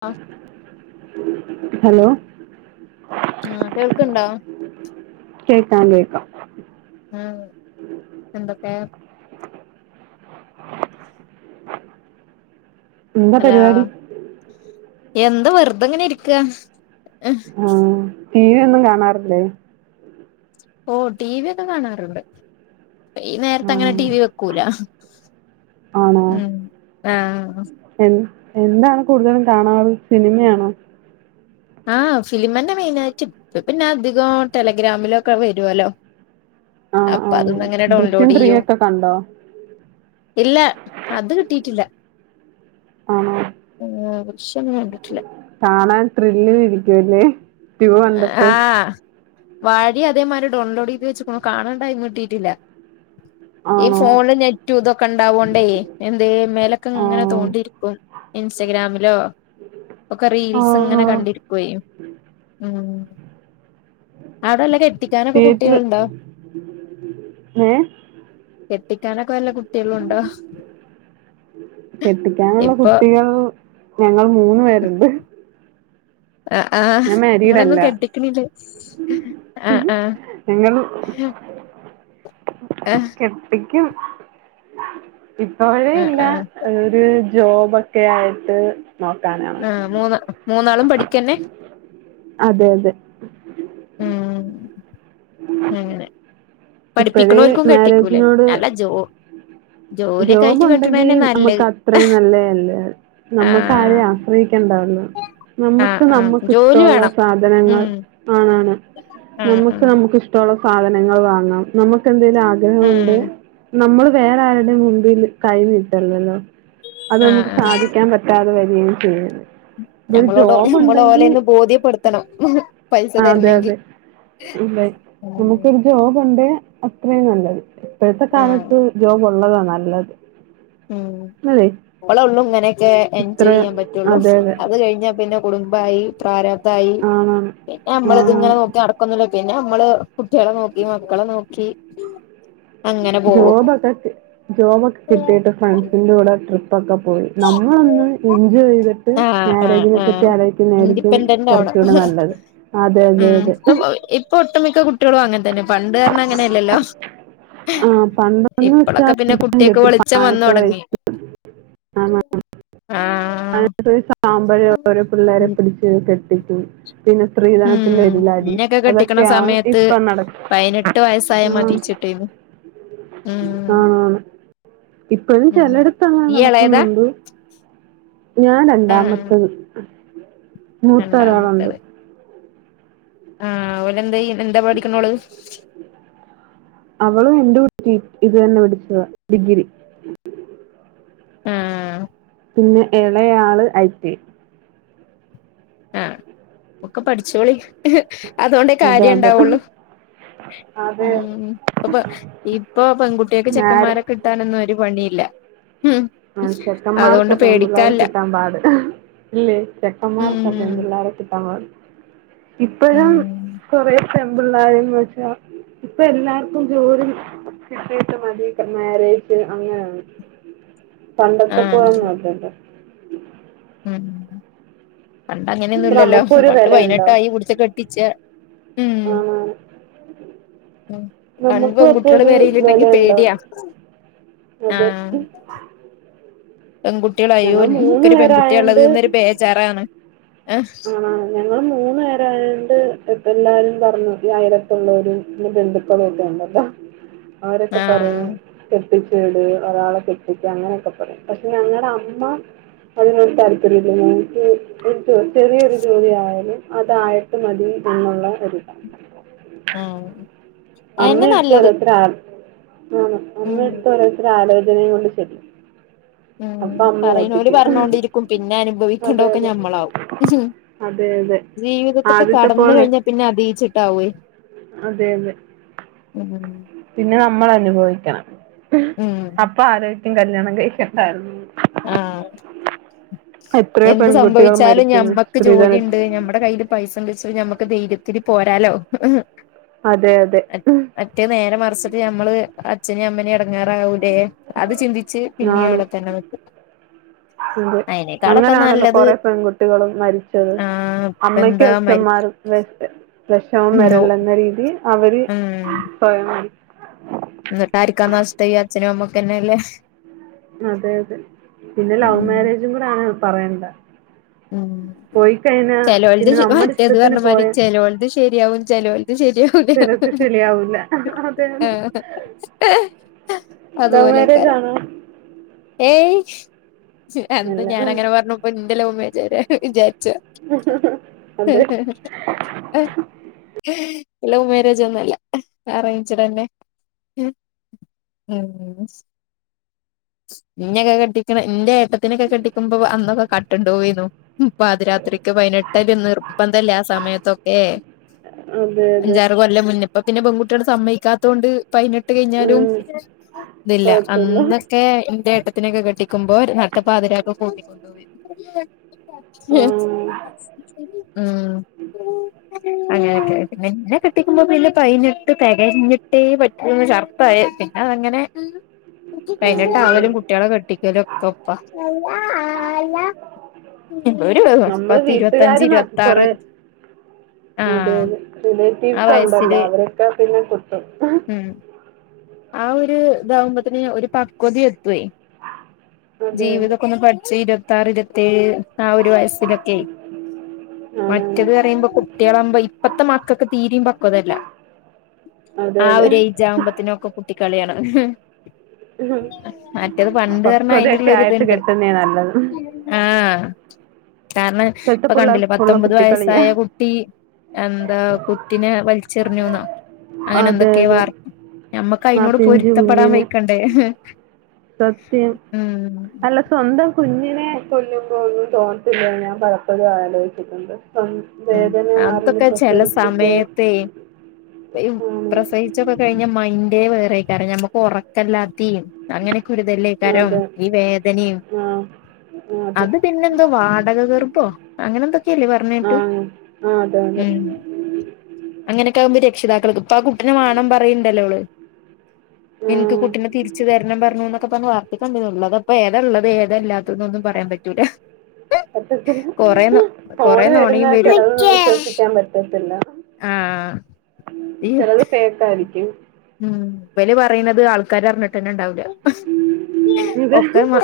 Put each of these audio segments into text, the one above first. അ [unintelligible] hello ആഹ കേൾക്ക്‌ ണ്ടോ കേക്കാ കേക്കാം ഉം എന്തൊക്കെ എന്താ ഹലോ പരിപാടി എന്താ വെറുതെങ്ങനെ ഇരിക്കുക ആഹ ടി വി ഒന്നും കാണാറില്ലേ ഓ ടി വി ഒക്കെ കാണാറുണ്ട് ഈ നേരത്തെ ആ, അങ്ങനെ ടി വി വെക്കൂല ആണോ ഉം ആഹ എൻ- എന്താണ് കൂടുതലും കാണാറ് സിനിമയാണോ ആഹ ഫിലിംന്നെ മെയിന ആയിട്ട് പിന്നെ അധികം ടെലഗ്രാമിലൊക്കെ വരുവല്ലോ ആ ആ അപ്പൊ അതൊന്നും എങ്ങനെ ദൃശ്യം ഡൗൺലോഡ് ത്രീ ചെയ്യും ഒക്കെ കണ്ടോ ഇല്ല അത് കിട്ടിട്ടില്ല ആണോ ഉം [inaudible] വിശന്ന് കണ്ടിട്ടില്ല കാണാൻ ത്രില്ലിൽഇരിക്കുവല്ലേ വ്യൂ കണ്ടിട്ട് ആ വാഴി അതേമാതി രിഡോൺലോഡ് ചെയ്ത് വെച്ചക്കണു കാണണ്ടായിന്ന് കട്ടിട്ടില്ല ഈ ആണോ ഫോണില് നെറ്റൂ ഇതൊക്കെ ഉണ്ടാവോണ്ടേ എന്ത് മേലൊക്കെ ആ ഇങ്ങനെ തോണ്ടിരിക്കും ഇൻസ്റ്റഗ്രാമിൽ ഹല്ലോ ഒക്കെ ആ റീൽസ് ഇങ്ങനെ ആ കണ്ടിരിക്കുകയും ഉം അവിടെല്ല കെട്ടിക്കാനൊക്കെ തിയേറ്റർ കുട്ടികളുണ്ടോ ഏ കുഴിക്കാനൊക്ക വല്ല കുട്ടികളും ഉണ്ടോ കെട്ടിക്കാനുള്ള ഇപ്പൊ കുട്ടികൾ ഞങ്ങൾ മൂന്ന്പേരുണ്ട് ആ ആഹ് ഇങ്ങളൊന്നും അല്ല കെട്ടിക്കണില്ലേ ആ ആഹ ഞങ്ങൾ ആഹ എന്നിക്കും ഇപ്പോഴേ ആ ഇല്ല ആ ഒരു ജോബ് ഒക്കെ ആയിട്ട് നോക്കാനാണ് ആഹ മൂന്ന് അതെ അതെ ഉം അങ്ങനെ ഇപ്പഴേ പഠിപ്പിക്കണോൽക്കും കെട്ടിക്കൂലേ മാരേജിനോട് അല്ല ജോ ജോലിയൊക്കെ ജോബ് ആയിട്ട് കെട്ടണന്നെ ഉണ്ടെങ്കിൽ നമുക്ക് നല്ലത് അത്രയും നല്ലതല്ല ആ നമ്മുക്ക് ആരെയു ആശ്രയിക്കണം എണ്ടന്ന ആ നമ്മുക്ക് ആ നമ്മുക്ക് ജോലി ഇഷ്ടമുള്ള വേണം സാധനങ്ങൾ ഉം ആണാണ് ആ ആ നമ്മുക്ക് നമുക്ക്ിഷ്ടമുള്ള സാധനങ്ങൾ വാങ്ങാം നമുക്കെന്തേലും ആഗ്രഹമുണ്ട് ഉം നമ്മള് വേറെ ആരുടെയും മുമ്പിൽ കയിനിട്ടല്ലല്ലോ അത് ആ നമുക്ക് സാധിക്കാൻ പറ്റാതെ വരു ഉ [inaudible] ഞമ്മളോട് ഞമ്മള ഓലെന്ന് ബോധ്യപ്പെടുത്തണം പൈസ ആഹ് അതെ തരണമെങ്കിൽ അതെ അതെ നമുക്കൊരു ജോബുണ്ടേ അത്രയും നല്ലത് ഇപ്പഴത്തെ കാലത്ത് ജോബ് ഉള്ളതാണ് നല്ലത് ഉം അതെ അല ഉള്ളുങ്ങ ഒക്കെ ഇത്ര എൻജോയ് ചെയ്യാൻ പറ്റുള്ളൂ അതെ അതെ അത് കഴിഞ്ഞാൽ പിന്നെ കുടുംബായി പ്രാര അതായി ആണാണ് പിന്നെ നമ്മള ഇത്ങ്ങനെ ആണാണ് നോക്കി നടക്കന്നല്ല പിന്നെ നമ്മള് കുട്ടികളെ നോക്കി മക്കളെ നോക്കി ഉ ജോബൊക്കെ ജോബൊക്കെ കിട്ടിട്ട് ഫ്രാൻസിൻന്റെ കൂടെ ഇൊക്കെ പോയി നമ്മളൊന്ന് എൻജോയ് ചെയ്തിട്ട് ആഹ് ആഹ് മാരേജിനെ ആഹ് പറ്റി ആലയിക്കുന്നതായിരിക്കും ഇൻഡിപെൻഡന്റ് ആവണം കുറച്ചുകൂടെ നല്ലത് അതെതെതെ ഇഷ്ട മിക്ക കുട്ടികളും അങ്ങനെ തന്നെ പണ്ട് കാരണം അങ്ങനെയ അല്ലല്ലോ ആഹ പണ്ടൊന്ന് പിന്നെ വെച്ചാൽ കുട്ടിയക്ക് കെട്ടി വെളിച്ചം വന്ന് പാലെട്ട് തൊടങ്ങി വയസ് ആ അ ആഹ് സാമ്പഴ ഓരോ പിള്ളേരെ ഉം പിടിിച്ച എത്തിട്ടു പിന്നെ സ്ത്രീധനത്തിന്റെ ഉം വഴലാടി ഇന്നെയൊക്കെ കെട്ടിക്കണ അതൊക്കെയാണ് സമയത്ത് ഇപ്പ നടക്ക പതിനെട്ട് വയസ്സായ ഉ ആണ മതിച്ചിട്ടേന്ന് ഉം ആണ് ഇപ്പഴും ഉം ചിലയിടത്താണ് ഇയ്യ് എളേതാ നടക്കുന്നുണ്ട് ഞാൻ ആഹ് രണ്ടാമത്തത് മൂത്തൊരാളുണ്ട് രണ്ടാമത്തത് ആഹ് ഓലേന്തേ എന്താ പഠിക്കണോള് അവളും ൻ്റെ ഇത് തന്നെ പഠിക്കുവാ ഡിഗ്രി ആഹ് പിന്നെ ഇളയാള് ഐ റ്റി ഐ ആഹ് ഒക്കെ പഠിച്ചോളി അതുകൊണ്ടേ അതെ കാര്യം അതെ ഇണ്ടാവുള്ളു ഉ അതെ അപ്പൊ ഇപ്പൊ പെൺകുട്ടിയൊക്ക് നേരെ ചെക്കന്മാരെ കിട്ടാനൊന്നും ഒരു പണിയില്ല ഉം ആ അതുകൊണ്ട് ചെക്കന്മാർക്കെ പെൺമ്പള്ളേര പേടിക്കാല്ല കിട്ടാൻ പാട് ഇല്ലേ? ചെക്കന്മാർക്ക് ഉം പെൺപിള്ളേരെ കിട്ടാൻ പാട് ഇപ്പഴും ഉം കൊറ പെമ്പിള്ളാര് എന്ന് വെച്ചാൽ ഇപ്പൊ എല്ലാർക്കും ജോലി കിട്ടിയിട്ട് മതി മാരേജ് അങ്ങനെയാണ് പണ്ടത്തെപ്പോലെ ആഹ് ഒന്നും അല്ലല്ലോ? ഉം പണ്ട് ഇപ്പൊ അങ്ങനെയൊന്നുല്ലല്ലോ നമുക്കും ഒരു പണ്ട് വിലയുണ്ടോ പതിനെട്ടായി പുടിച്ചു കെട്ടിച്ച ഉം ആണ് പണ്ട് നമുക്കും അപ്പൊ പെൺകുട്ടികള് ഒരു പേരെലുണ്ടെങ്കി വിലയുണ്ടോ പേടിയാ ആ അതെ പെൺകുട്ടികൾ അയ്യോ ഞങ്ങൾ മൂന്ന് ഇൻക്കൊരു പെൺകുട്ടിയ ഉള്ളര് ബേജാറാണ് ആഹ് ആ ഞങ്ങള് മൂന്ന് പേരായണ്ട് എല്ലാരും പറഞ്ഞു ഈ അയിലത്തുള്ളവര ബന്ധുക്കളൊക്കെയ ഉണ്ടല്ലോ ആരൊക്കെ പറയാൻ ആഹ് കെട്ടിച്ചു വിട് ഒരാളെ കെട്ടിക്ക അങ്ങനെയൊക്കെ പറയും പക്ഷെ ഞങ്ങളുടെ അമ്മ അതിനോട് താല്പര്യം [unintelligible] ചെറിയൊരു ജോലി ആയാലും അതായിട്ട് മതി എന്നുള്ള ഒരു ഇതാണ് ആ അമ്മ എടുത്ത് ഓരോരുത്ത ആ ഉം അമ്മടുത്ത് ഓരോരുത്തര് ആലോചിക്ക [unintelligible] കൊണ്ട് ശരി ഉം പറയുന്നൊല് പറഞ്ഞോണ്ടിരിക്കും പിന്നെ അതെ അനുഭവിക്കേണ്ടതൊക്കെ അതെ ഞമ്മളാവും അതെ അതെ ജീവിതത്തൊക്കെ ആദ്യത്തെ കടന്ന് പോലെ കഴിഞ്ഞ പിന്നെ അതയിച്ചി താവേ അതെ അതെ പിന്നെ ന മ്മൾ അനുഭവിക്കണം ഉം അപ്പാ ആര ക്കും കല്യണം കയിക്കണ്ടാര്ന്ന് ആ എത്രയോ എന്ത് പെൺകുട്ടികൾ സംഭവിച്ചാലും മരിക്കുന്നു ഞമ്മക്ക് സ്ത്രീധനത്തിൽ ജോലിണ്ട് ഞമ്മടെ കയ്യിൽ പൈസ ഉണ്ടച ഞമ്മക്ക് ധൈര്യത്തില് പോരാലോ അതെ അതെ മറ്റേ നേരെ മറച്ചിട്ട് ഞമ്മള് അച്നും അമ്മനെം എട എടങേറാവൂലെ അത് ചിന്തിച്ച് പിന്നീ അവിടെത്തന്നെ നിക്കും അത് അയിനേക്കാളൊക്കെ അങ്ങനെയാണല്ലോ നല്ലത് കൊറെ പെൺകുട്ടികളും മരിച്ചത് ആഹ് ഇപ്പ അമ്മക്ക് എന്താ മരി അച്ഛന്മാരും വസ് ലക്ഷവും ഉം വരല്ല എന്ന രീതി അവർ സ്വയ എന്നിട്ട ആരിക്കാ നഷ്ടം ഈ അച്ഛനും അമ്മക്കന്നെയല്ലേ അതെ അതെ പിന്നെ ലവ് ഉം മാരേജും കൂടെ ആണ് പറയണ്ട ഉം പോയി കഴിഞ്ഞാ ചിലോൽത് പിന്നെ നമ്മുടെ മറ്റേത് ഇഷ്ടത്തിന് പറഞ്ഞമാതിരീ പോയ ചേലോൽതു ശരിയാവും ചേലോൽത് ശരിയാവില്ല ചിലർക്ക് ശരിയാവൂല അതെ അതെ ലവ് അതുപോലെക്കര മാരേജ് ആണോ ഏയ് ച്ച് അന്ന് അല്ല ഞാന് അങ്ങനെ പറഞ്ഞപ്പോ ന്റെ ലവ് മാര്യേജ് ജരേ വിചാ അതെ ലൗമ്യാരേജൊന്നു അല്ല. അറേൻജ്ടന്നെ. ഇന്നെക്കെ കെട്ടിക്കണ എന്റെ ഏട്ടത്തിനൊക്കെ കെട്ടിക്കുമ്പോ അന്നൊക്കെ കട്ടോണ്ട് വേന്നു പാതിരാത്രിക്ക് പതിനെട്ടല്ലേ നിർബന്ധല്ലേ ആഹ് സമയത്തൊക്കെ അതെ അതെ അഞ്ചാറ് കൊല്ലം മുന്ന് ഇപ്പം പിന്നെ പെൺകുട്ടിള് സമ്മതിക്കാത്തോണ്ട് പയ്ന ട്ട് കഴിഞ്ഞാലും ഉം. ഇതില്ല. കുഴപ്പമില്ല അന്നൊക്കെ ഇന്റെ ഏട്ടത്തിനൊക്കെ കെട്ടിക്കുമ്പോ നട്ട പാതിരാക്ക് കൂട്ടിക്കൊണ്ടുപോവെ ആ, യെസ്. മ്ഹ് അങ്ങനൊക്കെ. പിന്നെ എന്നെ കെട്ടിക്കുമ്പോ പിന്നെ പയിനെട്ട് തെകഞ്ഞിട്ടേ പറ്റ് [unintelligible] ചർത്തായി പിന്നെ അതങ്ങനെ ആ, ആ. പയിനെട്ടാവലും കുട്ടികളെ കെട്ടിക്കലും ഒക്കെ ഒപ്പാ. ഒരു നമ്മള് പത്ത് ഇരുപത്തഞ്ച് വീട്ടുകാര് മതി ഇരുപത്താറ് കൊറെ ആഹ് അതേലെ ആ റിലേറ്റീവ്സ് ഒണ്ടല്ലോ വയസ്സില് അവരൊക്കെ പിന്നെ കുത്തും. ഉം ആ ഒരു ഇതാവുമ്പോത്തേന് ഒരു പക്വത എത്തുവേ. അതെ അതെ ജീവിതൊക്കെ ഒന്ന് പഠിച്ച് ഇരു പത്താറ് ഇരുപത്തേഴ് ആ ഒരു വയസ്സിലൊക്കെ. ആണാണ് മറ്റത് പറയുമ്പോ കുട്ടികളാകുമ്പോ ഇപ്പത്തെ മക്കക്ക് തീരേം പക്വത ഇല്ല. അതെ ആ അതെ ഒരു ഏയ്ജ് ആവുമ്പഴുത്തേനും ഒക്കെ കളിയാണ്. ഉം. മറ്റേത് പണ്ട് പറഞ്ഞാ അതിന് ഒള്ള പക്വതയൊക്കെ ആയിട്ട് ഒരിതിണ്ട്. കെട്ടുന്നേ നല്ലത് ആഹ് കാരണം ഇപ്പോഴത്തെ ഇപ്പൊ പിള്ളേർ കണ്ടില്ലേ ഉള്ള പത്തൊമ്പത് കുട്ടിക്കളിയാ വയസ്സായ കുട്ടി എന്താ കുട്ടിനെ വലിച്ചെറിഞ്ഞൂന്നോ അങ്ങനെ അതെ എന്തൊക്കെയോ അതെ വാർ ഞമ്മക്ക് ആ അയിനോട് പിഞ്ചു പൊരുത്തപ്പെടാൻ കുഞ്ഞിന് വെയ്ക്കണ്ടേ? സത്യം അല്ല സ്വന്തം കുഞ്ഞിനെ നെ കൊല്ലുമ്പോ ഒന്നും തോന്നത്തില്ലേന്ന് ഞാൻ പലപ്പോഴും ആലോചിച്ചിട്ടുണ്ട്. സ്വ ഉം വേദന അറിഞ്ഞ് അന്തൊക്കെ ചില പ്രസവിച്ചിട്ട് സമയത്തെ യും ആണ് പ്രസവിച്ചൊക്കെ കഴിഞ്ഞ മൈൻ്റേ വേറെ [unintelligible] ക്കാറ് നമുക്ക് ഉറക്കല്ലാത്തേം അങ്ങനെക്കൊരുതല്ലേ കാരം അതെ ഈ വേദനയും ആഹ് അതെ അത് പിന്നെന്തോ വാടക ഗർഭോ അങ്ങനെ എന്തൊക്കെയല്ലേ പറഞ്ഞ് കേട്ട്. ആഹ് ആഹ് അതെ അതെ ഉം അങ്ങനൊക്കെ ആകുമ്പോ രക് അതിപ്പ ആ കുട്ടിനെ വേണംന്ന് പറയണ്ടവള് എനിക്ക് ആഹ് കുട്ടിനെ തിരിച്ചു തരണം പറഞ്ഞു എന്നൊക്കെ പറഞ്ഞു കണ്ടതൊള്ളൂ അതിപ്പൊ ഏത ഉള്ളത് ഏത ഇല്ലാത്ത ത്തതൊന്നും പറയാൻ പറ്റൂല. പറ്റത്തില്ല കൊറേ കൊറേ ഫോണ് വരുന്ന നുണയും വരും ചിലതൊന്നും വിശ്വസിക്കാൻ പറ്റത്തില്ല ആ ചിലത് ഫേക്കാരി ക്കും. ഉം ഇവല് പറയ്ണത് ആൾക്കാര് അറിഞ്ഞിട്ട് തന്നെ ഉണ്ടാവ് ല്ല ഇത് ഒക്കെ മ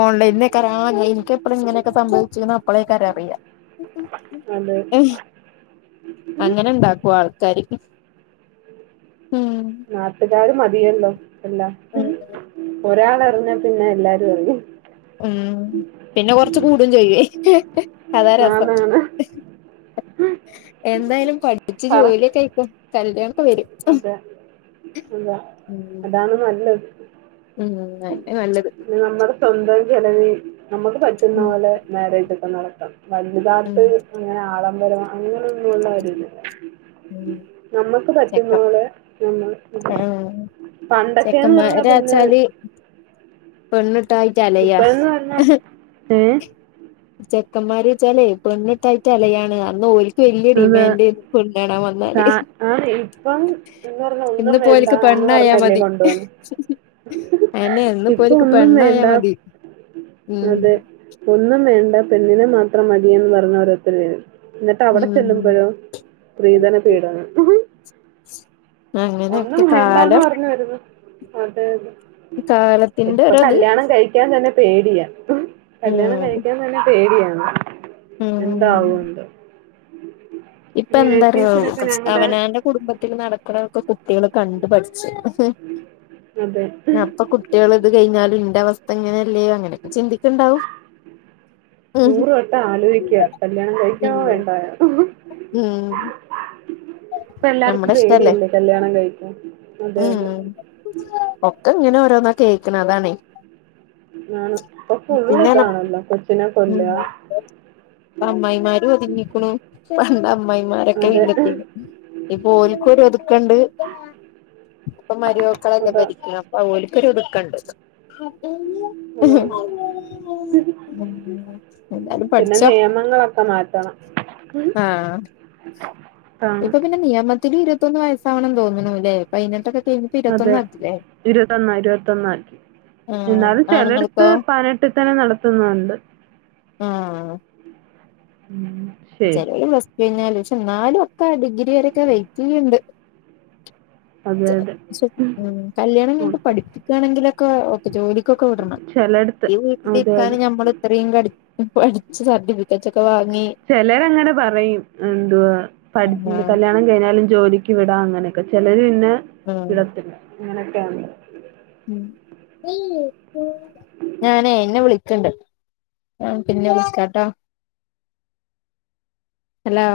ഓൺലൈൻ ആക്കാര ആ എനിക്ക് എപ്പ അപ്പോള ഇങ്ങനെക്കെ സംഭവിച്ച്ന്ന് അപ്പോളൊക്കാരം അറിയ അതെ അങ്ങനെ ഉണ്ടാക്കും ആൾക്കാര് ഉം നാട്ടുകാര് മ തിയല്ലോ അല്ല ഒരാളെ ന്നാ പിന്നെ എല്ലാരും അറിയും ഉം പിന്നെ കൊറച്ച് കൂടുംചെയ്യുവെ അതാരസം ആന്നാണ് എന്തായാലും പഠിച്ചു പറ ജോലിയൊക്കെയിക്ക കല്യാണം അതെ അതാ ഉം അതാണ് നല്ലത് ഉം അതന്നെ നല്ലത് പിന്നെ നമ്മടെ സ്വന്തം ചെലവി നമുക്ക് പറ്റുന്ന ഉം പോലെ മാര്യേജ് ഒക്കെ നട അം ഉം വലുതാട്ട് അങ്ങനെ ആളെ അമ്പലം അങ്ങനെള്ള ഞങ്ങളിലാരുംഇല്ല നമ്മക്ക് പ മേക്കപ്പ് ആ പണ്ടൊക്കെന്ന് പറഞ്ഞാ പിന്നെ ചെക്കമാരാച്ചാല് പെണ്ണ് ട്ടായിട്ടലയാ ഇപ്പഴെന്ന് പറഞ്ഞാ ഏ ചെക്കമ്മാര് ച്ചാലേ പെണ്ണ് കിട്ടയിട്ട് അലയാണ് അന്ന് ഓൽ - വല്യ അതെ ഡിമാൻഡായിന്ന് പെണ്ണ് കാണാൻ വന്നാല് ആ ആണ് ഇപ്പം എന്ന് പറഞ്ഞാ ഒന്നും ഇന്ന്പ്പോ വേണ്ട ഓൽക്ക് എന്ന് പെണ്ണായാ പറഞ്ഞല്ലേ മതി കൊണ്ടുപൊന്നെ അയെന്നെ ഇന്ന്പ്പോ ഇപ്പൊ ഓൽക്ക് ഒന്നും വേണ്ട പെണ്ണായാ മതി ഉം അതെ ഒന്നും വേണ്ട പെണ്ണിനെ മാത്രം മതിയെന്ന് പറഞ് ഒരോരുത്തര് വരും എന്നിട്ട് അവ്ടെ ഉം ചെല്ലുമ്പഴോ സ്ത്രിധന പീഡനം ശ് ഒന്നും വേണ്ടാന്ന് പറഞ്ഞ് വരുന്ന അതെ അതെ കാലത്തിന്റെ ഇപ്പൊ ഒരത് കല്യാണം കഴിക്കാൻ തന്നെ പേടിയാ കല്യാണം ഉം കഴിക്കാൻ തന്നെ പേടിയാ എന്താവും എന്തോ ഇപ്പൊ എന്താറിയോ ഞങ്ങളുടെ അവനാന്റെ കുടുംബത്തിൽ നടക്കുന്നക്കെ കുട്ടികൾ കണ്ട്ഠ അതെ അപ്പൊ കുട്ടികൾ ഇത് കഴിഞ്ഞാലും ഇന്റെ അവസ്ഥ അങ്ങനെ ഉം നൂറ് വട്ടം ആലോചിക്കുക കല്യാണം കഴിക്കമോ വേണ്ടായോ ഹം ഇപ്പ എല്ലാർക്കും പേടിയല്ലേ കല്യാണം കഴിക്കൻ ഉം ഒക്കെ ഇങ്ങനെ ഓരോന്ന കേക്കണ അതാണ ആണ് ഇപ്പൊ ഫുള്ള് പിന്ന ഇതാണല്ലോ കൊച്ചിനെ കൊല്ലുക അമ്മായിമാരും ഒതുങ്ങിക്കണു പണ്ട് അമ്മായിമാരൊക്കെ അതെ ഇല്ലത്തി ഇപ്പോ രിക്കും ഇതുക്കണ്ട് ഇപ്പൊ മരുവക്കളല്ലേ അതാ ഭരിക്കണം അപ്പ പ്പതുക്കണ്ടത് അതാണ് എന്താലും പിന്നെ പഠിച്ചോ നിയമങ്ങളൊക്കെ മാറ്റണം ഉം. ആഹ ആണ് ഇപ്പൊ പിന്നെ നിയമത്തി കഴിഞ്ഞിട്ട് അതെ ഇരുപത്തൊന്ന് ആക്കില്ലേ ഇരുപത്തൊന്ന ഇരുപത്തൊന്ന ആാക്കി ആഹ് എന്നാലും ചിലടത്ത് ആണുങ്ങൾക്കോ പതിനെട്ടിൽ തന്നെ നടത്തുന്നുണ്ട് ആഹ ഉം ശരി ചെല [unintelligible] പിഞ്ഞല് ക്ഷെ നാലും ഒക്കെ ടിഗ് ഇരൊക്കെ വെയിറ്റ് ചെയ്യണ്ട് അതെ അതെ [unintelligible] കല്യാണം കയിട്ട് ഓക്കെ പഠിപ്പിക്കണെങ്കിലൊക്കെ ഒെ ജോലിക്കൊക്കെ വിടണം ചിലയിടത്ത് ഈ അതെ അതെ വീട്ടിലിരിക്കാന് ഞമ്മൾ ഇത്രയും ക പഠിച്ച സർട്ടിഫിക്കറ്റ് ഒക്കെ വാങ്ങി ചെലരങ്ങനെ പറയും എന്തുവാ പഠ ആഹ് കല്യാണം കഴിഞ്ഞാലും ജോലിക്ക് വിടാ അങ്ങനെക്കെ ചെലര് പിന്നെ ആഹ് വിടത്തില്ല അങ്ങനെയൊക്കെയാണ് ഉം ഞാനേ ഇന്നെ വിളിക്ക്ണ്ട് ആ പിന്നെ വിളിക്കാട്ടോ. ഹലോ